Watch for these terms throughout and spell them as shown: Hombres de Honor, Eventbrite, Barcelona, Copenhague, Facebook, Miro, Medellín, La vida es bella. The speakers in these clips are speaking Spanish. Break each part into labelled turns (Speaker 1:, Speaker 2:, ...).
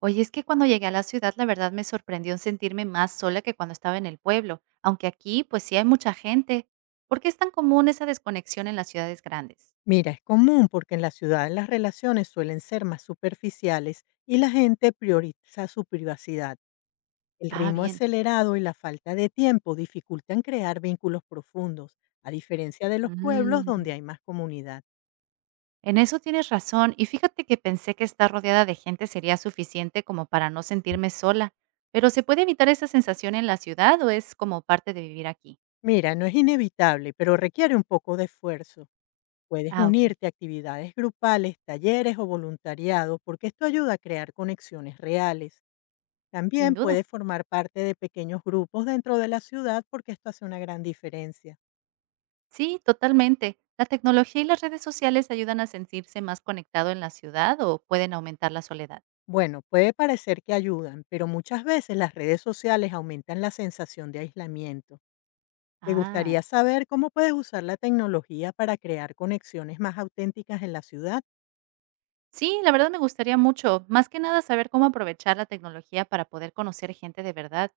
Speaker 1: Oye, es que cuando llegué a la ciudad, la verdad me sorprendió en sentirme más sola que cuando estaba en el pueblo, aunque aquí pues sí hay mucha gente. ¿Por qué es tan común esa desconexión en las ciudades grandes?
Speaker 2: Mira, es común porque en la ciudad las relaciones suelen ser más superficiales y la gente prioriza su privacidad. El
Speaker 1: Ah,
Speaker 2: ritmo
Speaker 1: bien.
Speaker 2: acelerado y la falta de tiempo dificultan crear vínculos profundos, a diferencia de los pueblos
Speaker 1: Mm,
Speaker 2: donde hay más comunidad.
Speaker 1: En eso tienes razón, y fíjate que pensé que estar rodeada de gente sería suficiente como para no sentirme sola, pero ¿se puede evitar esa sensación en la ciudad o es como parte de vivir aquí?
Speaker 2: Mira, no es inevitable, pero requiere un poco de esfuerzo. Puedes
Speaker 1: Ah, ok,
Speaker 2: unirte a actividades grupales, talleres o voluntariado porque esto ayuda a crear conexiones reales.
Speaker 1: sin
Speaker 2: También
Speaker 1: duda.
Speaker 2: puede formar parte de pequeños grupos dentro de la ciudad porque esto hace una gran diferencia.
Speaker 1: Sí, totalmente. ¿La tecnología y las redes sociales ayudan a sentirse más conectado en la ciudad o pueden aumentar la soledad?
Speaker 2: Bueno, puede parecer que ayudan, pero muchas veces las redes sociales aumentan la sensación de aislamiento. ¿Te
Speaker 1: Ah,
Speaker 2: gustaría saber cómo puedes usar la tecnología para crear conexiones más auténticas en la ciudad?
Speaker 1: sí, la verdad me gustaría mucho, más que nada saber cómo aprovechar la tecnología para poder conocer gente de verdad.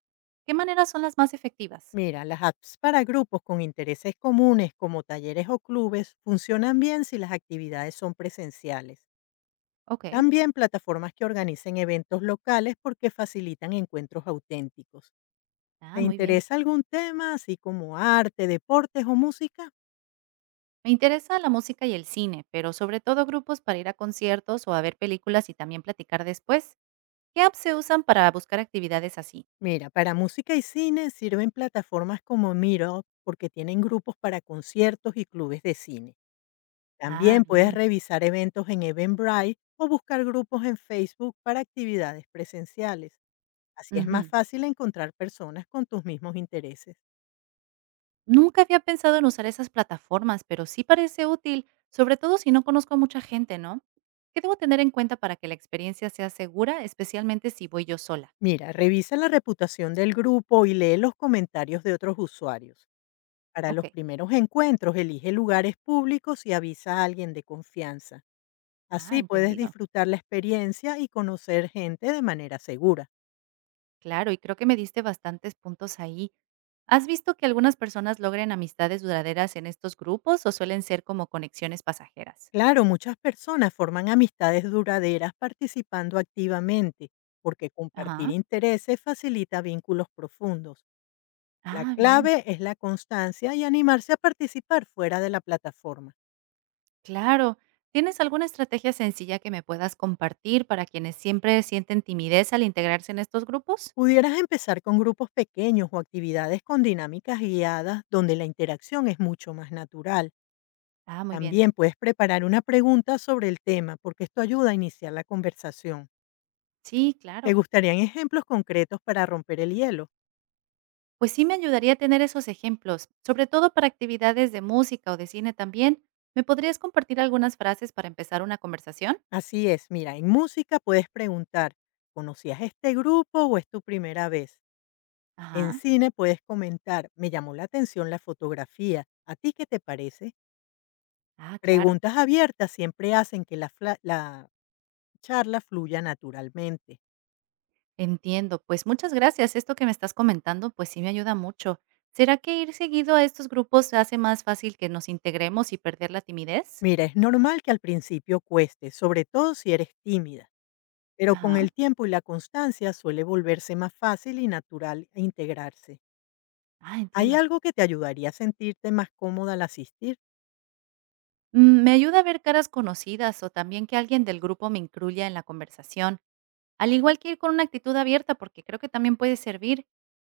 Speaker 1: ¿Qué maneras son las más efectivas?
Speaker 2: Mira, las apps para grupos con intereses comunes como talleres o clubes funcionan bien si las actividades son presenciales.
Speaker 1: Ok,
Speaker 2: También plataformas que organicen eventos locales porque facilitan encuentros auténticos. ¿Te
Speaker 1: ah, muy bien.
Speaker 2: interesa algún tema, así como arte, deportes o música?
Speaker 1: Me interesa la música y el cine, pero sobre todo grupos para ir a conciertos o a ver películas y también platicar después. ¿Qué apps se usan para buscar actividades así?
Speaker 2: Mira, para música y cine sirven plataformas como Miro porque tienen grupos para conciertos y clubes de cine.
Speaker 1: Ah,
Speaker 2: También puedes
Speaker 1: bien.
Speaker 2: revisar eventos en Eventbrite o buscar grupos en Facebook para actividades presenciales. Así es más
Speaker 1: Ujú.
Speaker 2: fácil encontrar personas con tus mismos intereses.
Speaker 1: Nunca había pensado en usar esas plataformas, pero sí parece útil, sobre todo si no conozco a mucha gente, ¿no? ¿Qué debo tener en cuenta para que la experiencia sea segura, especialmente si voy yo sola?
Speaker 2: Mira, revisa la reputación del grupo y lee los comentarios de otros usuarios. Para
Speaker 1: Ok.
Speaker 2: los primeros encuentros, elige lugares públicos y avisa a alguien de confianza.
Speaker 1: Ah,
Speaker 2: Así puedes
Speaker 1: entendido.
Speaker 2: disfrutar la experiencia y conocer gente de manera segura.
Speaker 1: Claro, y creo que me diste bastantes puntos ahí. ¿Has visto que algunas personas logren amistades duraderas en estos grupos o suelen ser como conexiones pasajeras?
Speaker 2: Claro, muchas personas forman amistades duraderas participando activamente, porque compartir
Speaker 1: Ajá.
Speaker 2: intereses facilita vínculos profundos. La
Speaker 1: Ah, bien.
Speaker 2: clave es la constancia y animarse a participar fuera de la plataforma.
Speaker 1: Claro. ¿Tienes alguna estrategia sencilla que me puedas compartir para quienes siempre sienten timidez al integrarse en estos grupos?
Speaker 2: Pudieras empezar con grupos pequeños o actividades con dinámicas guiadas donde la interacción es mucho más natural.
Speaker 1: Ah, muy bien.
Speaker 2: También puedes preparar una pregunta sobre el tema, porque esto ayuda a iniciar la conversación.
Speaker 1: Sí,
Speaker 2: ¿Te
Speaker 1: claro.
Speaker 2: gustarían ejemplos concretos para romper el hielo?
Speaker 1: Pues sí me ayudaría tener esos ejemplos, sobre todo para actividades de música o de cine también. ¿Me podrías compartir algunas frases para empezar una conversación?
Speaker 2: Así es, mira, en música puedes preguntar, ¿conocías este grupo o es tu primera vez? En
Speaker 1: Ajá.
Speaker 2: cine puedes comentar, me llamó la atención la fotografía, ¿a ti qué te parece?
Speaker 1: Ah, claro.
Speaker 2: Preguntas abiertas siempre hacen que la charla fluya naturalmente.
Speaker 1: Entiendo. Pues muchas gracias. Esto que me estás comentando, pues sí me ayuda mucho. ¿Será que ir seguido a estos grupos hace más fácil que nos integremos y perder la timidez?
Speaker 2: Mira, es normal que al principio cueste, sobre todo si eres tímida, pero con
Speaker 1: Ajá.
Speaker 2: el tiempo y la constancia suele volverse más fácil y natural e integrarse.
Speaker 1: Ah,
Speaker 2: ¿Hay
Speaker 1: entiendo.
Speaker 2: algo que te ayudaría a sentirte más cómoda al asistir?
Speaker 1: Me ayuda a ver caras conocidas o también que alguien del grupo me incluya en la conversación. Al igual que ir con una actitud abierta, porque creo que también puede servir.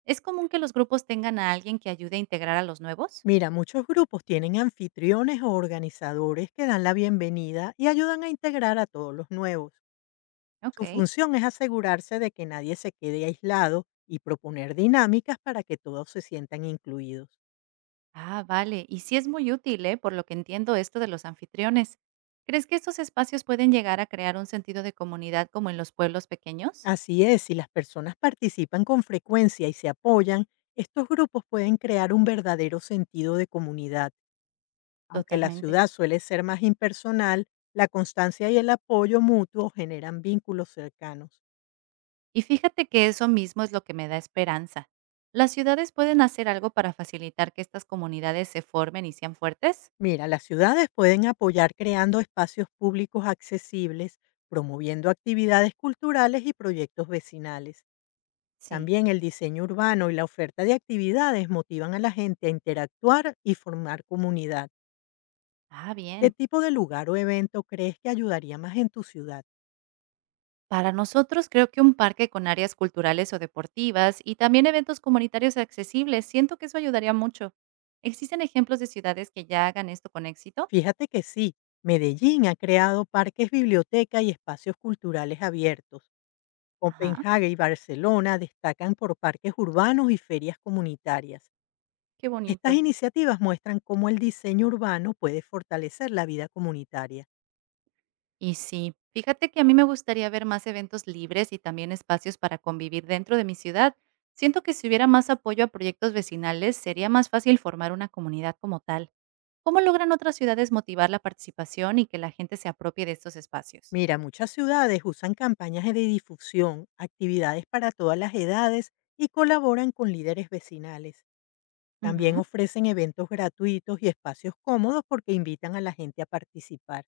Speaker 1: ¿Es común que los grupos tengan a alguien que ayude a integrar a los nuevos?
Speaker 2: Mira, muchos grupos tienen anfitriones o organizadores que dan la bienvenida y ayudan a integrar a todos los nuevos.
Speaker 1: Ok.
Speaker 2: Su función es asegurarse de que nadie se quede aislado y proponer dinámicas para que todos se sientan incluidos.
Speaker 1: Ah, vale. Y sí es muy útil, ¿eh? Por lo que entiendo esto de los anfitriones. ¿Crees que estos espacios pueden llegar a crear un sentido de comunidad como en los pueblos pequeños?
Speaker 2: Así es, si las personas participan con frecuencia y se apoyan, estos grupos pueden crear un verdadero sentido de comunidad. Aunque la
Speaker 1: Totalmente.
Speaker 2: ciudad suele ser más impersonal, la constancia y el apoyo mutuo generan vínculos cercanos.
Speaker 1: Y fíjate que eso mismo es lo que me da esperanza. ¿Las ciudades pueden hacer algo para facilitar que estas comunidades se formen y sean fuertes?
Speaker 2: Mira, las ciudades pueden apoyar creando espacios públicos accesibles, promoviendo actividades culturales y proyectos vecinales.
Speaker 1: Sí.
Speaker 2: También el diseño urbano y la oferta de actividades motivan a la gente a interactuar y formar comunidad.
Speaker 1: Ah,
Speaker 2: ¿Qué
Speaker 1: bien.
Speaker 2: tipo de lugar o evento crees que ayudaría más en tu ciudad?
Speaker 1: Para nosotros, creo que un parque con áreas culturales o deportivas y también eventos comunitarios accesibles, siento que eso ayudaría mucho. ¿Existen ejemplos de ciudades que ya hagan esto con éxito?
Speaker 2: Fíjate que sí, Medellín ha creado parques, biblioteca y espacios culturales abiertos.
Speaker 1: Ajá,
Speaker 2: Copenhague y Barcelona destacan por parques urbanos y ferias comunitarias.
Speaker 1: qué
Speaker 2: Estas
Speaker 1: bonito.
Speaker 2: iniciativas muestran cómo el diseño urbano puede fortalecer la vida comunitaria.
Speaker 1: Y sí, fíjate que a mí me gustaría ver más eventos libres y también espacios para convivir dentro de mi ciudad. Siento que si hubiera más apoyo a proyectos vecinales, sería más fácil formar una comunidad como tal. ¿Cómo logran otras ciudades motivar la participación y que la gente se apropie de estos espacios?
Speaker 2: Mira, muchas ciudades usan campañas de difusión, actividades para todas las edades y colaboran con líderes vecinales. También
Speaker 1: Ujú.
Speaker 2: ofrecen eventos gratuitos y espacios cómodos porque invitan a la gente a participar.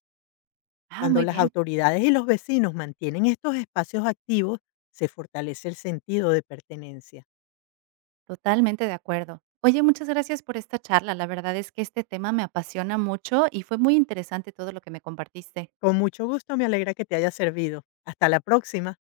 Speaker 1: Ah,
Speaker 2: Cuando
Speaker 1: muy
Speaker 2: las
Speaker 1: bien.
Speaker 2: autoridades y los vecinos mantienen estos espacios activos, se fortalece el sentido de pertenencia.
Speaker 1: Totalmente de acuerdo. Oye, muchas gracias por esta charla. La verdad es que este tema me apasiona mucho y fue muy interesante todo lo que me compartiste.
Speaker 2: Con mucho gusto, me alegra que te haya servido. Hasta la próxima.